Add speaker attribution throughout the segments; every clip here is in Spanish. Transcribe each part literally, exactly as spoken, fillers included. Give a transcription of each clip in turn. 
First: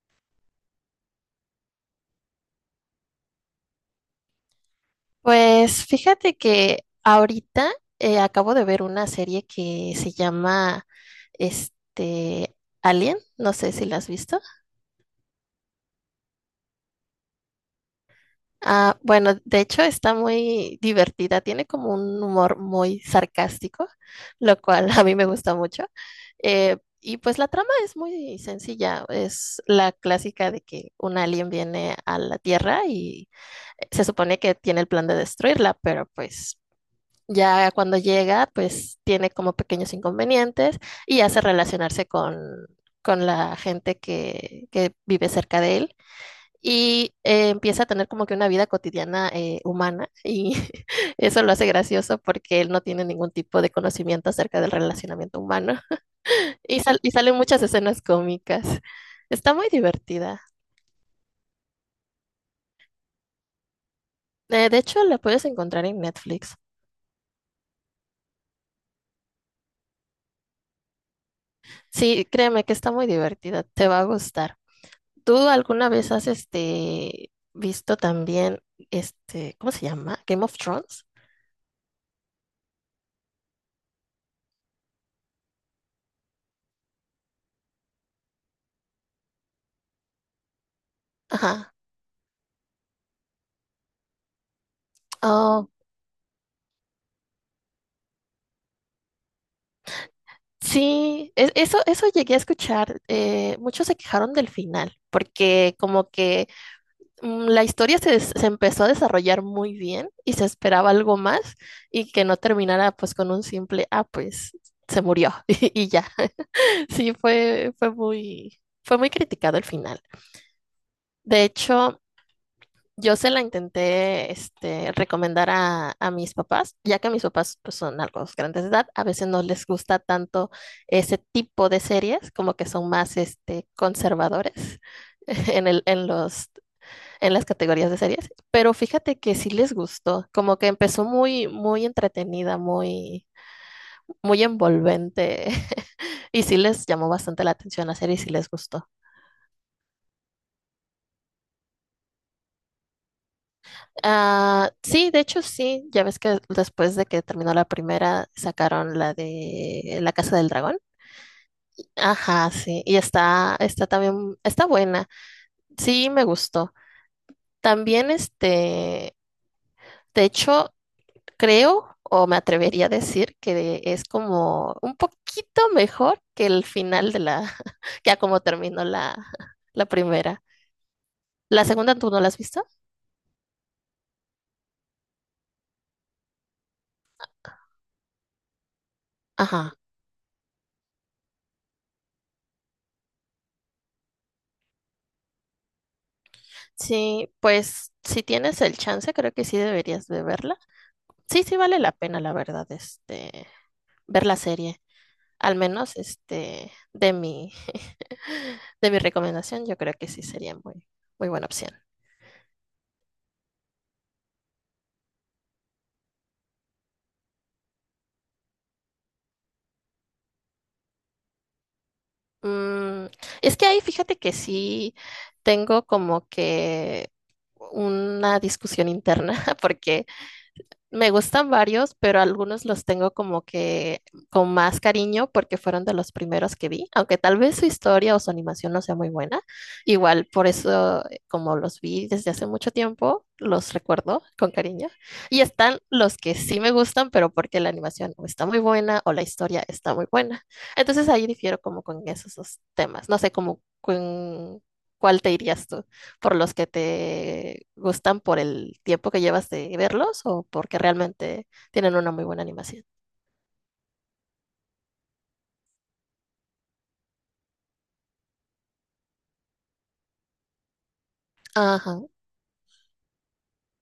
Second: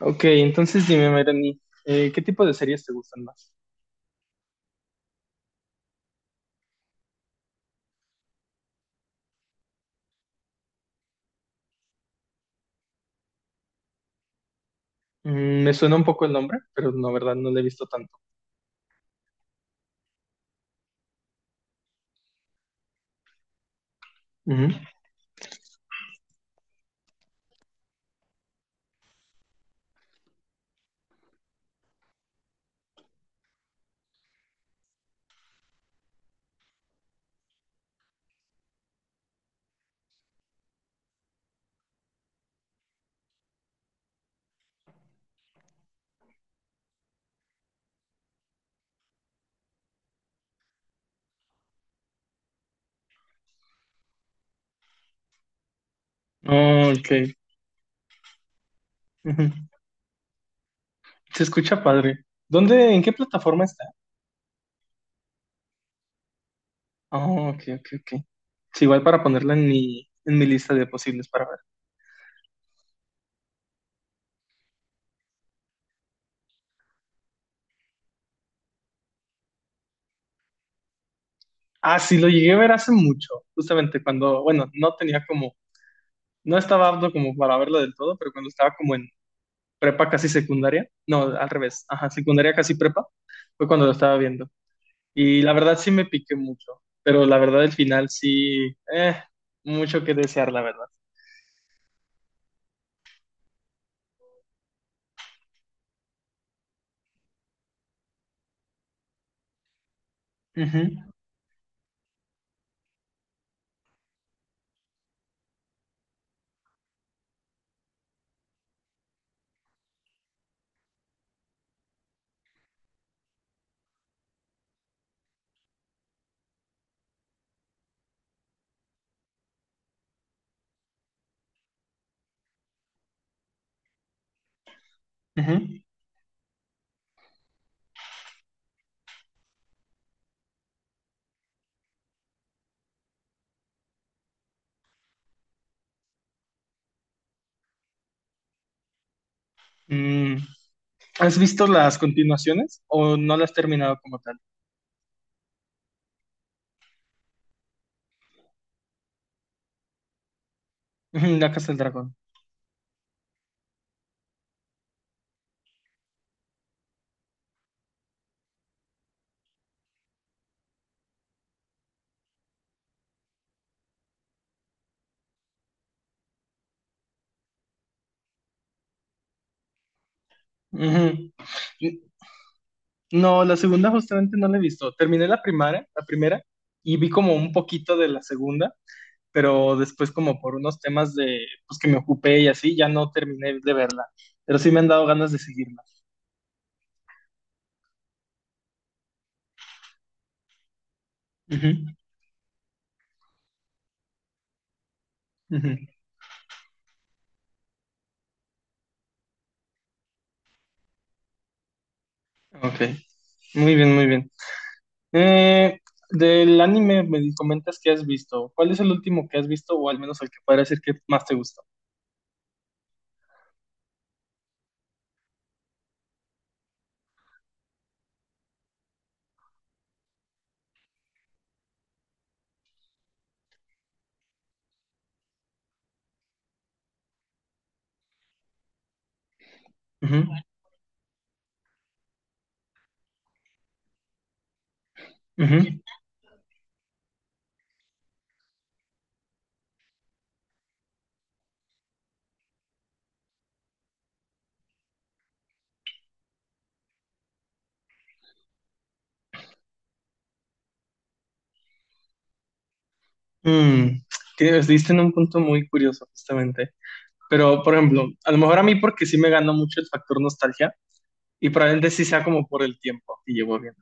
Speaker 1: Ok, entonces dime, Melanie, eh, ¿qué tipo de series te gustan más?
Speaker 2: Pues fíjate que ahorita eh, acabo de ver una serie que se llama este Alien, no sé si la has visto.
Speaker 1: Mm, me suena un poco el nombre, pero no, verdad, no lo he visto tanto.
Speaker 2: Ah, bueno, de hecho está muy divertida, tiene como un humor muy sarcástico, lo
Speaker 1: Ujú.
Speaker 2: cual a mí me gusta mucho. Eh, y pues la trama es muy sencilla, es la clásica de que un alien viene a la Tierra y eh, se supone que tiene el plan de destruirla, pero pues ya cuando llega, pues tiene como pequeños inconvenientes y hace relacionarse con, con la gente que, que vive cerca de él y eh, empieza a tener como que una vida cotidiana eh, humana y eso lo hace gracioso porque él no tiene ningún tipo de conocimiento acerca del relacionamiento humano y,
Speaker 1: Oh,
Speaker 2: sal- y
Speaker 1: ok.
Speaker 2: salen muchas escenas cómicas.
Speaker 1: Ujú.
Speaker 2: Está muy divertida.
Speaker 1: Se escucha padre. ¿Dónde, en qué plataforma está?
Speaker 2: Eh, de hecho, la puedes encontrar en Netflix.
Speaker 1: Oh, ok, ok, ok. Sí, igual para ponerla en mi, en mi lista de posibles para ver.
Speaker 2: Sí, créeme que está muy divertida, te va a gustar. ¿Tú alguna vez has este visto también, este, ¿cómo se llama? Game of Thrones.
Speaker 1: Ah, sí, lo llegué a ver hace mucho, justamente cuando, bueno, no tenía como, no estaba apto como para verlo del todo, pero cuando estaba como en prepa casi secundaria, no, al
Speaker 2: Ajá.
Speaker 1: revés, ajá, secundaria casi prepa, fue cuando lo estaba viendo. Y la
Speaker 2: Oh,
Speaker 1: verdad sí me piqué mucho, pero la verdad el final sí, eh, mucho que desear, la verdad.
Speaker 2: sí, e- eso, eso llegué a escuchar. Eh, muchos se quejaron del final, porque como que mm, la historia se, des- se empezó a desarrollar muy bien y se
Speaker 1: Ujú,
Speaker 2: esperaba algo más y que no terminara pues con un simple, ah, pues se murió y ya. Sí, fue, fue muy, fue muy criticado el final. De hecho, yo se la intenté este, recomendar a, a mis papás, ya que mis papás pues, son algo grandes de edad, a veces no les gusta tanto ese tipo de series, como que son más este, conservadores en
Speaker 1: ujú.
Speaker 2: el, en los, en las categorías de series, pero fíjate que sí les gustó, como que empezó muy, muy entretenida, muy, muy envolvente, y sí les llamó bastante la atención la serie y sí les gustó.
Speaker 1: Mm, ¿Has visto las continuaciones o no las has terminado como tal?
Speaker 2: Ah, sí, de hecho sí, ya ves que después de que terminó la primera sacaron la de La Casa del Dragón.
Speaker 1: Ujú, La Casa del Dragón.
Speaker 2: Ajá, sí, y está, está también, está buena. Sí, me gustó. También este, de hecho, creo o me atrevería a decir que es como un poquito mejor que el final de la, ya como terminó la, la primera.
Speaker 1: Ujú.
Speaker 2: La segunda, ¿tú no la has visto?
Speaker 1: No, la segunda justamente no la he visto. Terminé la primera, la primera y vi como un poquito de la segunda,
Speaker 2: Ajá.
Speaker 1: pero después como por unos temas de pues que me ocupé y así ya no terminé de verla, pero sí me han dado ganas de seguirla.
Speaker 2: Sí, pues si tienes el chance, creo que sí deberías de verla. Sí, sí
Speaker 1: Ujú,
Speaker 2: vale la pena, la verdad, este, ver la serie. Al
Speaker 1: ujú.
Speaker 2: menos, este, de mi, de mi recomendación, yo creo que sí sería muy, muy buena opción.
Speaker 1: Ok, muy bien, muy bien. Eh, Del anime me di- comentas que has visto. ¿Cuál es el último que has visto o al menos el que podría decir que más te gustó?
Speaker 2: Mm, es que ahí fíjate que sí tengo como que una discusión interna, porque me gustan varios, pero algunos los tengo como que con más cariño porque fueron de los primeros que vi, aunque tal vez su historia o su animación no sea muy buena.
Speaker 1: Ujú,
Speaker 2: Igual por eso, eh, como los vi desde hace mucho tiempo, los recuerdo con cariño. Y están
Speaker 1: ujú.
Speaker 2: los que sí me gustan, pero porque la animación o está muy buena o la historia está muy buena. Entonces ahí difiero como con esos dos temas. No sé cómo con cuál te irías tú por los que te gustan por el tiempo que llevas de verlos o porque realmente tienen una muy buena animación.
Speaker 1: Mm, tienes- Diste en un punto muy curioso justamente. Pero, por ejemplo, a lo mejor a mí porque sí me ganó mucho el factor nostalgia y probablemente
Speaker 2: Ajá.
Speaker 1: sí sea como por el tiempo y llevo viendo.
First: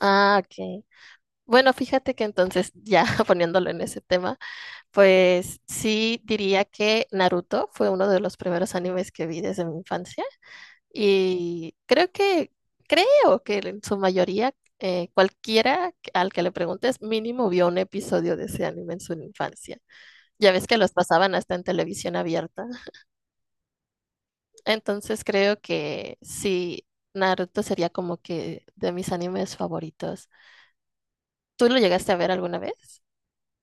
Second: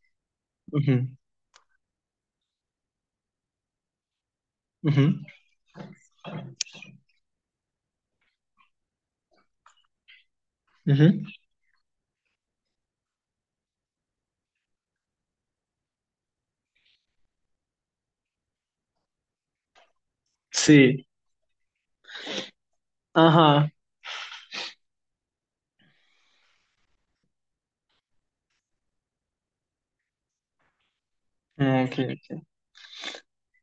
Speaker 2: Ah, ok.
Speaker 1: Ujú,
Speaker 2: Bueno, fíjate que entonces, ya poniéndolo en ese tema,
Speaker 1: ujú,
Speaker 2: pues sí diría que Naruto fue uno de los primeros animes que vi desde mi infancia
Speaker 1: ujú.
Speaker 2: y creo que, creo que en su mayoría, eh, cualquiera al que le preguntes, mínimo vio un episodio de ese anime en su infancia. Ya ves que los
Speaker 1: Sí,
Speaker 2: pasaban hasta en televisión abierta.
Speaker 1: ajá.
Speaker 2: Entonces creo que sí, Naruto sería como que de mis animes favoritos. ¿Tú lo
Speaker 1: Ah, ok,
Speaker 2: llegaste a ver
Speaker 1: ok.
Speaker 2: alguna vez?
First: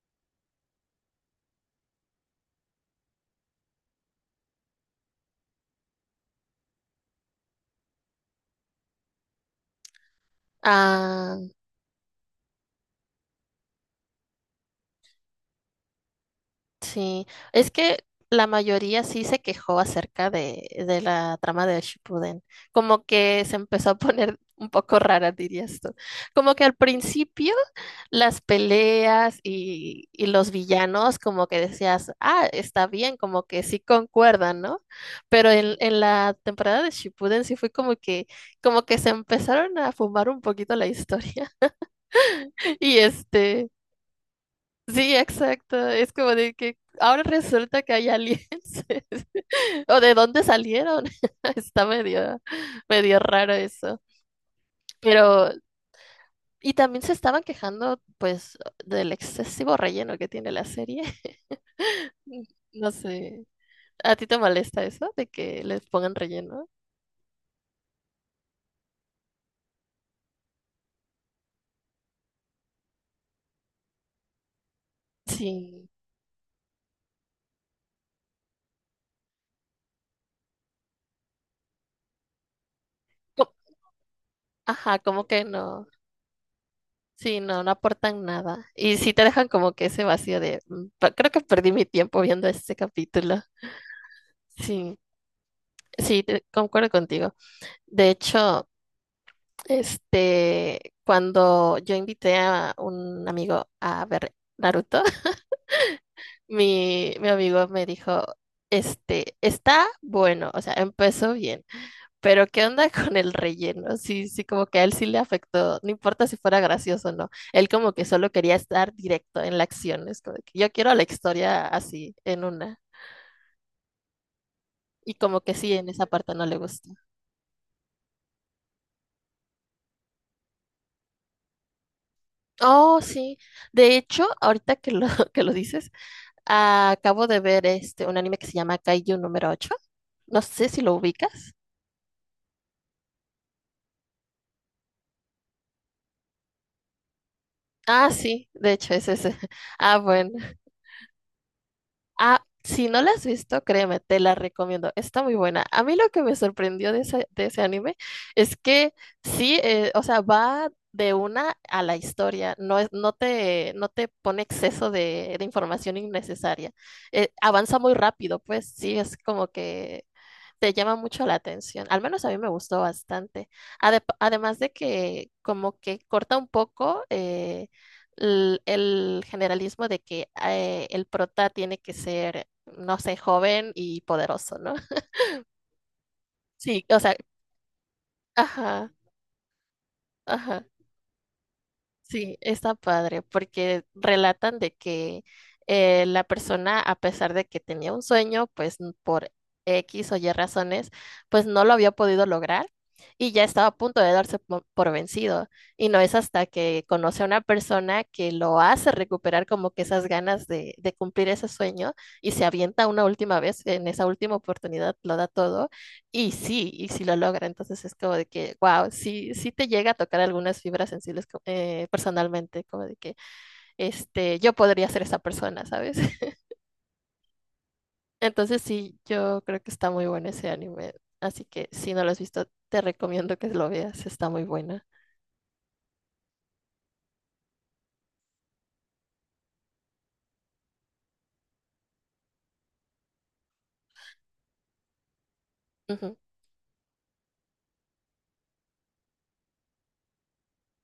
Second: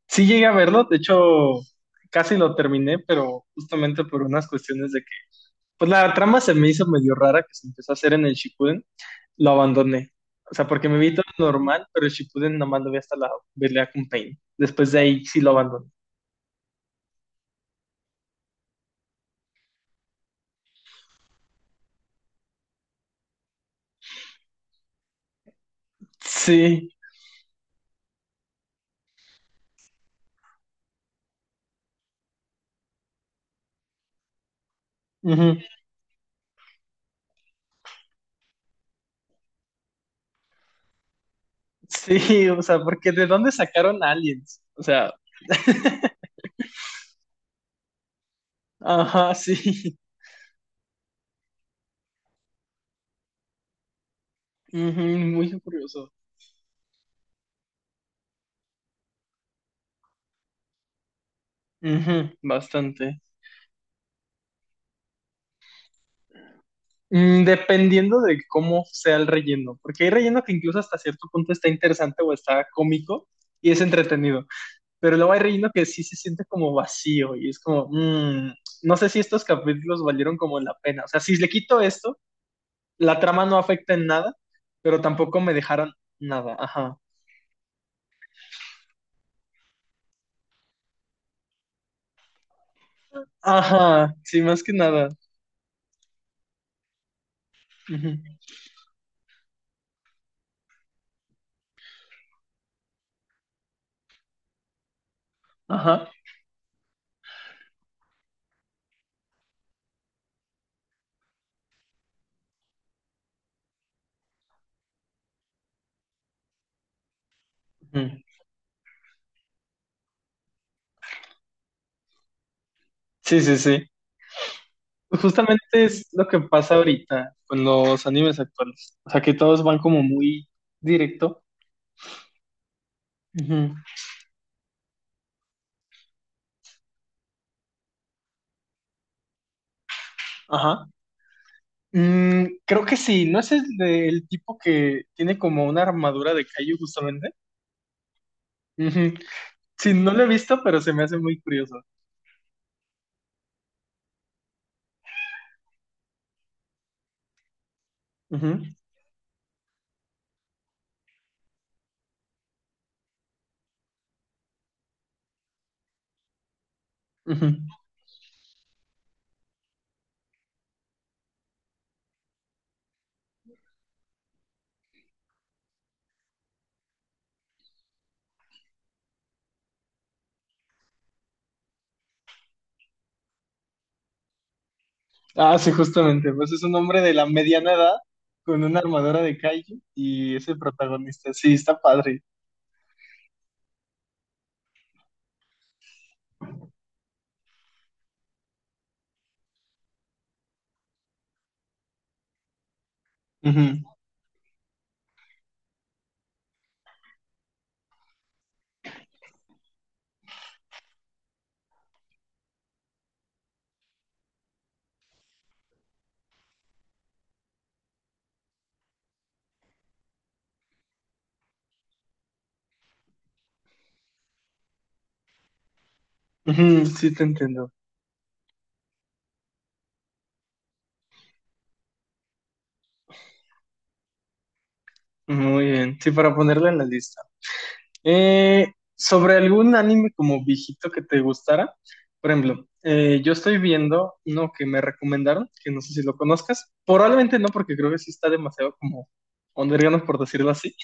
Speaker 1: Sí llegué a verlo, de hecho casi lo terminé, pero justamente por unas cuestiones de pues la trama se me hizo medio rara que se empezó a hacer en el Shippuden, lo abandoné. O sea, porque me vi todo
Speaker 2: Ah,
Speaker 1: normal, pero el Shippuden nomás lo vi hasta la pelea con Pain. Después de ahí sí lo abandoné.
Speaker 2: sí, es que la mayoría sí se quejó acerca de, de la trama de Shippuden. Como que se empezó a poner un poco rara, dirías tú. Como que al
Speaker 1: Sí,
Speaker 2: principio las peleas y, y los villanos, como que decías, ah, está bien, como que sí concuerdan, ¿no? Pero
Speaker 1: ujú.
Speaker 2: en, en la temporada de Shippuden sí fue como que, como que se empezaron a fumar un poquito la historia.
Speaker 1: Sí, o sea,
Speaker 2: Y
Speaker 1: porque ¿de dónde
Speaker 2: este.
Speaker 1: sacaron aliens? O sea,
Speaker 2: Sí, exacto. Es como de que ahora resulta que hay aliens.
Speaker 1: ajá, sí.
Speaker 2: ¿O de dónde salieron? Está medio, medio raro eso.
Speaker 1: Ujú,
Speaker 2: Pero,
Speaker 1: muy curioso.
Speaker 2: y también se estaban quejando, pues, del excesivo relleno que tiene la serie.
Speaker 1: Ujú,
Speaker 2: No
Speaker 1: bastante.
Speaker 2: sé. ¿A ti te molesta eso de que les pongan relleno?
Speaker 1: Mm, dependiendo de cómo sea el relleno, porque hay relleno que incluso hasta cierto punto está interesante o está cómico y es entretenido. Pero luego hay relleno que
Speaker 2: Sí.
Speaker 1: sí se siente como vacío y es como, mmm, no sé si estos capítulos valieron como la pena. O sea, si le quito esto, la trama
Speaker 2: Co-
Speaker 1: no afecta en nada,
Speaker 2: Ajá,
Speaker 1: pero
Speaker 2: como
Speaker 1: tampoco
Speaker 2: que
Speaker 1: me
Speaker 2: no.
Speaker 1: dejaron nada. Ajá.
Speaker 2: Sí, no, no aportan nada. Y sí te dejan como que ese vacío de, "Mm, pa- creo que perdí mi tiempo viendo este capítulo."
Speaker 1: Ajá, sí, más que
Speaker 2: Sí.
Speaker 1: nada.
Speaker 2: Sí, te- concuerdo contigo. De
Speaker 1: Ujú.
Speaker 2: hecho, este, cuando yo invité a un amigo a ver Naruto,
Speaker 1: Ajá.
Speaker 2: mi, mi amigo me dijo, este, está bueno, o sea, empezó bien, pero ¿qué onda con el relleno? Sí, sí, como que a él sí le afectó, no importa si fuera gracioso o no, él como que
Speaker 1: Ujú.
Speaker 2: solo quería estar directo en la acción, es como de que yo quiero la historia así, en una,
Speaker 1: Sí, sí, sí.
Speaker 2: y
Speaker 1: Pues
Speaker 2: como que
Speaker 1: justamente
Speaker 2: sí, en esa
Speaker 1: es lo
Speaker 2: parte
Speaker 1: que
Speaker 2: no le
Speaker 1: pasa
Speaker 2: gustó.
Speaker 1: ahorita con los animes actuales. O sea, que todos van como muy directo.
Speaker 2: Oh, sí.
Speaker 1: Ujú.
Speaker 2: De hecho, ahorita que lo, que lo dices, acabo de ver este un anime que se llama Kaiju número ocho. No sé si
Speaker 1: Ajá.
Speaker 2: lo ubicas.
Speaker 1: Mm, creo que sí, ¿no es el, de- el tipo que tiene como una armadura de Kaiju justamente?
Speaker 2: Ah, sí, de hecho es
Speaker 1: Ujú.
Speaker 2: ese.
Speaker 1: Sí,
Speaker 2: Ah,
Speaker 1: no lo he
Speaker 2: bueno.
Speaker 1: visto, pero se me hace muy curioso.
Speaker 2: Ah, si no la has visto, créeme, te la recomiendo. Está muy buena. A mí lo que me sorprendió de ese, de ese anime es
Speaker 1: Ujú,
Speaker 2: que sí, eh, o sea, va de una a la historia. No es, no te, no te pone exceso de, de información innecesaria. Eh,
Speaker 1: ujú.
Speaker 2: avanza muy rápido, pues sí, es como que te llama mucho la atención. Al menos a mí me gustó bastante. Ade- además de que como que corta un poco eh, l- el, generalismo de que eh, el prota tiene que ser, no sé, joven y poderoso, ¿no?
Speaker 1: Ah, sí, justamente. Pues es un
Speaker 2: Sí,
Speaker 1: hombre
Speaker 2: o
Speaker 1: de
Speaker 2: sea,
Speaker 1: la mediana edad con una
Speaker 2: ajá,
Speaker 1: armadura de kaiju y es el
Speaker 2: ajá.
Speaker 1: protagonista. Sí, está padre.
Speaker 2: Sí, está padre, porque relatan de que eh, la persona, a pesar de que tenía un sueño, pues n- por equis o ye razones, pues no lo había podido lograr y ya
Speaker 1: Ujú,
Speaker 2: estaba a punto de darse po- por vencido. Y no es hasta que conoce a una persona que lo hace recuperar como que esas ganas de, de cumplir ese sueño y se avienta una última vez, en esa última oportunidad lo da todo y sí, y sí, lo logra, entonces es como de que, wow, sí, sí te llega a tocar algunas fibras sensibles co- eh, personalmente, como de que, este, yo podría ser esa persona, ¿sabes?
Speaker 1: ujú, sí, te entiendo.
Speaker 2: Entonces sí, yo creo que está muy bueno ese anime, así que si no lo has visto, te recomiendo que lo veas, está muy buena.
Speaker 1: Muy bien. Sí, para ponerlo en la lista. Eh, Sobre algún anime como viejito que te gustara, por ejemplo, eh, yo estoy viendo uno que me recomendaron, que no sé si lo
Speaker 2: Ujú,
Speaker 1: conozcas. Probablemente no, porque creo que sí está demasiado como underground, por decirlo así.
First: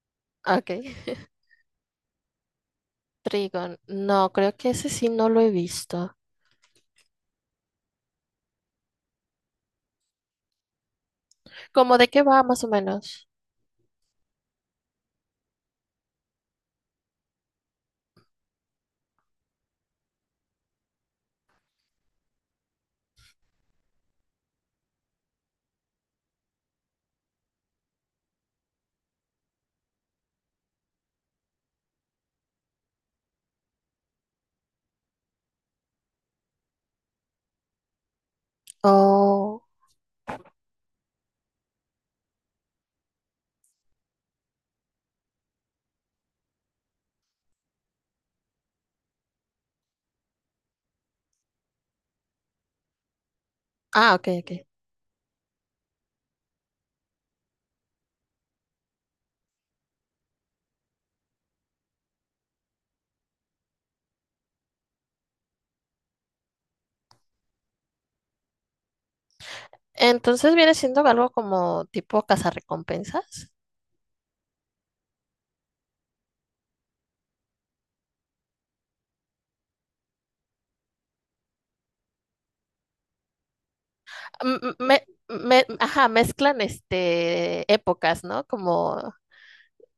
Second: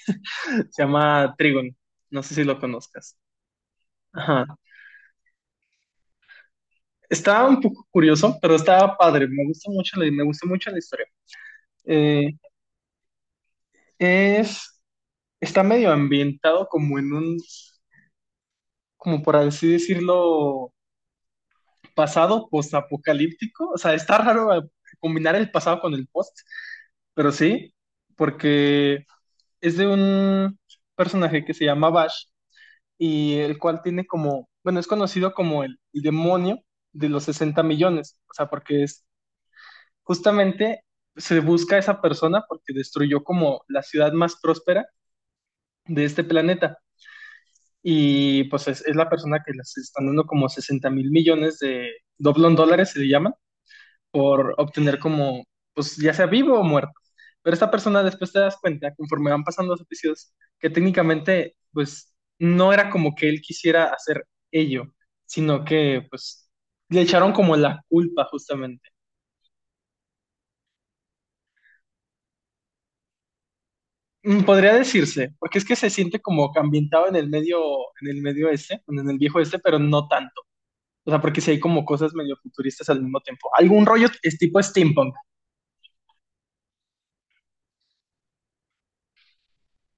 Speaker 2: ok,
Speaker 1: Se llama Trigon. No sé si lo conozcas.
Speaker 2: Trigon, no,
Speaker 1: Ajá.
Speaker 2: creo que ese sí no lo he visto.
Speaker 1: Estaba un poco curioso, pero estaba padre. Me gusta mucho la, me gustó mucho la historia.
Speaker 2: ¿Cómo de qué
Speaker 1: Eh,
Speaker 2: va más o menos?
Speaker 1: es, Está medio ambientado como en un, como por así decirlo, pasado postapocalíptico. O sea, está raro eh, combinar el pasado con el post, pero sí, porque es de un personaje que se llama Bash, y el cual tiene como, bueno, es conocido como el, el demonio de los sesenta millones, o sea, porque es
Speaker 2: Oh,
Speaker 1: justamente se busca a esa persona porque destruyó como la ciudad más próspera de este planeta y pues es, es la persona que les están dando como sesenta mil millones de doblón dólares, se le llaman,
Speaker 2: ah, ok,
Speaker 1: por
Speaker 2: ok.
Speaker 1: obtener como, pues ya sea vivo o muerto. Pero esta persona después te das cuenta, conforme van pasando los episodios, que técnicamente, pues no era como que él quisiera hacer ello, sino que, pues, le echaron como la culpa justamente.
Speaker 2: Entonces viene siendo algo como tipo cazarrecompensas.
Speaker 1: Mm, Podría decirse, porque es que se siente como que ambientado en el medio, en el medio, este, en el viejo este, pero no tanto. O sea, porque sí hay como cosas medio futuristas al mismo tiempo. Algún rollo es tipo
Speaker 2: m- me,
Speaker 1: steampunk,
Speaker 2: me- ajá, mezclan este épocas, ¿no? Como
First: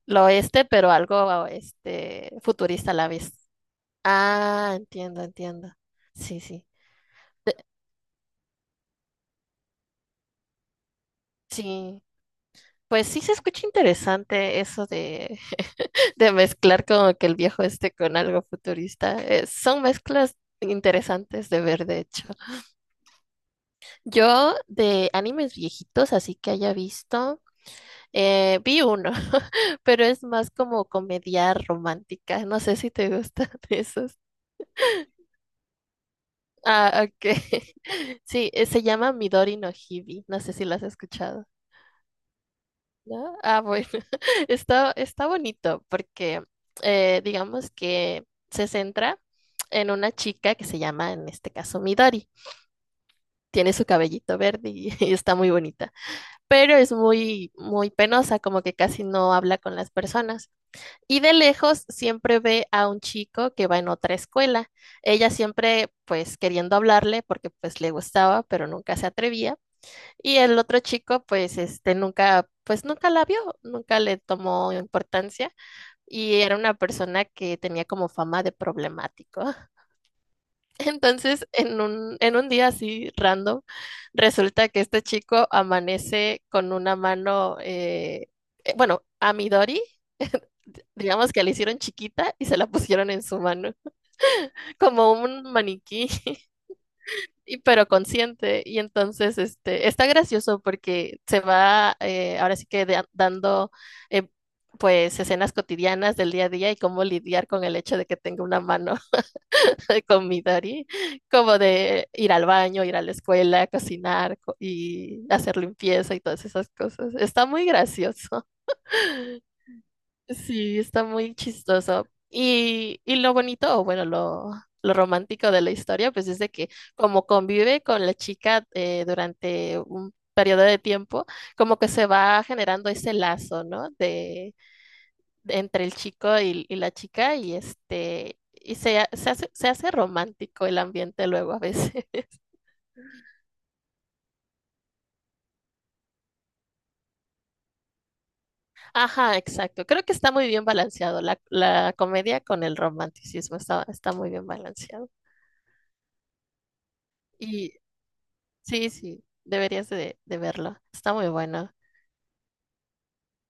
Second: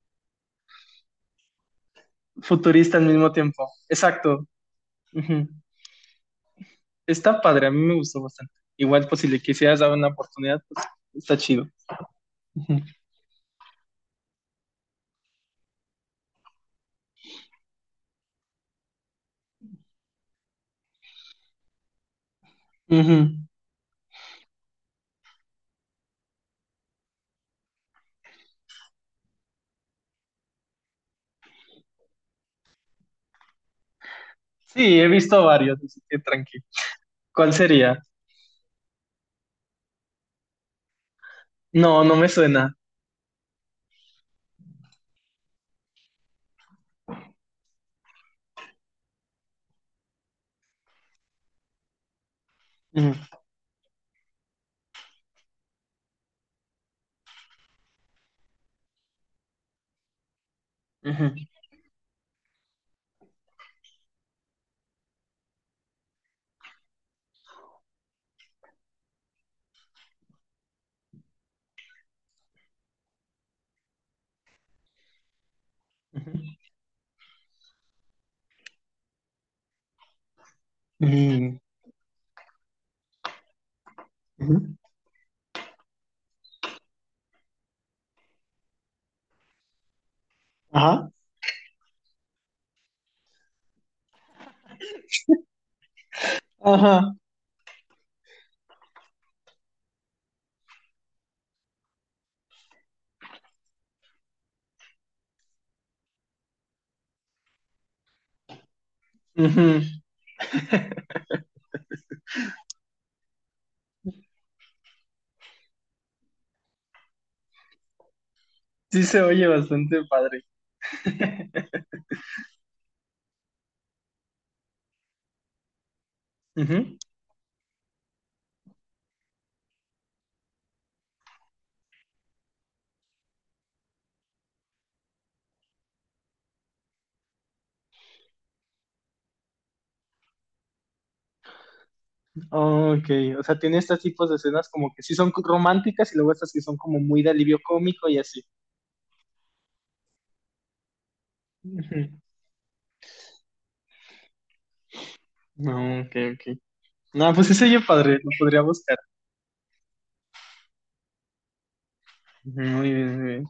Speaker 2: lo oeste, pero algo este futurista a
Speaker 1: futurista al
Speaker 2: la
Speaker 1: mismo
Speaker 2: vez.
Speaker 1: tiempo. Exacto.
Speaker 2: Ah, entiendo,
Speaker 1: Ujú.
Speaker 2: entiendo. Sí, sí.
Speaker 1: Está padre, a mí me gustó bastante. Igual, pues si le quisieras dar una oportunidad, pues está chido.
Speaker 2: Sí.
Speaker 1: Ujú.
Speaker 2: Pues sí se escucha interesante eso de, de mezclar como que el viejo este con algo futurista. Eh, son mezclas interesantes de ver, de hecho.
Speaker 1: Ujú.
Speaker 2: Yo de animes viejitos, así que haya visto. Eh, vi uno, pero es más como comedia romántica. No sé si te gustan esos.
Speaker 1: Sí, he visto varios, así que tranqui.
Speaker 2: Ah, ok.
Speaker 1: ¿Cuál sería?
Speaker 2: Sí, eh, se llama Midori no Hibi. No sé si lo has escuchado,
Speaker 1: No, no me suena.
Speaker 2: ¿no? Ah, bueno. Está, está bonito porque eh, digamos que se centra en una chica que se llama, en este caso, Midori.
Speaker 1: Ujú,
Speaker 2: Tiene su cabellito verde y, y está muy bonita, pero es muy, muy penosa, como que casi no habla con las personas. Y de
Speaker 1: ujú,
Speaker 2: lejos siempre ve a un chico que va en otra escuela. Ella siempre pues queriendo hablarle porque pues le gustaba, pero nunca se atrevía. Y el otro chico pues este nunca pues nunca la vio, nunca le tomó importancia y era
Speaker 1: ujú,
Speaker 2: una persona que tenía como fama de problemático. Entonces,
Speaker 1: Mm,
Speaker 2: en un en un día así random,
Speaker 1: ujú.
Speaker 2: resulta que este chico amanece con una mano eh, eh, bueno, a Midori.
Speaker 1: Ajá.
Speaker 2: Digamos que la hicieron chiquita y se la pusieron en su mano, como un maniquí,
Speaker 1: Ajá.
Speaker 2: y, pero consciente. Y entonces este, está gracioso porque se va eh, ahora sí que da- dando eh, pues escenas cotidianas del día a día y cómo lidiar con el hecho de que tenga una mano
Speaker 1: Ujú.
Speaker 2: con Midori, como de ir al baño, ir a la escuela, cocinar co- y hacer limpieza y todas esas cosas. Está muy gracioso.
Speaker 1: Sí se oye bastante padre.
Speaker 2: Sí, está muy chistoso. Y, y lo bonito, o bueno, lo, lo romántico de la historia, pues es de que
Speaker 1: Ujú.
Speaker 2: como convive con la chica eh, durante un periodo de tiempo, como que se va generando ese lazo, ¿no? De, de entre el chico y, y la chica y este, y se, ha- se hace, se hace romántico el ambiente luego a veces.
Speaker 1: Ok, o sea, tiene estos tipos de escenas como que sí son románticas y luego estas que son como muy de alivio cómico y así.
Speaker 2: Ajá, exacto. Creo que está muy bien balanceado la, la
Speaker 1: Ujú.
Speaker 2: comedia con el romanticismo, está, está muy bien balanceado.
Speaker 1: No, ok, ok. No, pues ese oye padre, lo podría
Speaker 2: Sí,
Speaker 1: buscar.
Speaker 2: sí, deberías de, de verlo. Está muy bueno.
Speaker 1: Ujú, muy bien, muy bien.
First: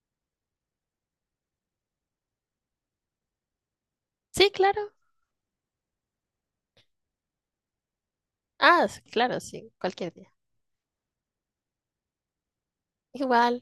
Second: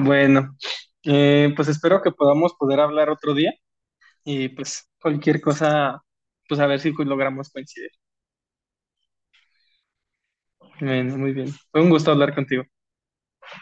Speaker 1: Bueno, eh, pues espero que podamos poder hablar otro día y
Speaker 2: Sí,
Speaker 1: pues
Speaker 2: claro.
Speaker 1: cualquier cosa, pues a ver si logramos coincidir.
Speaker 2: Ah, sí, claro, sí, cualquier día.
Speaker 1: Bueno, muy bien. Fue un gusto hablar contigo.
Speaker 2: Igual,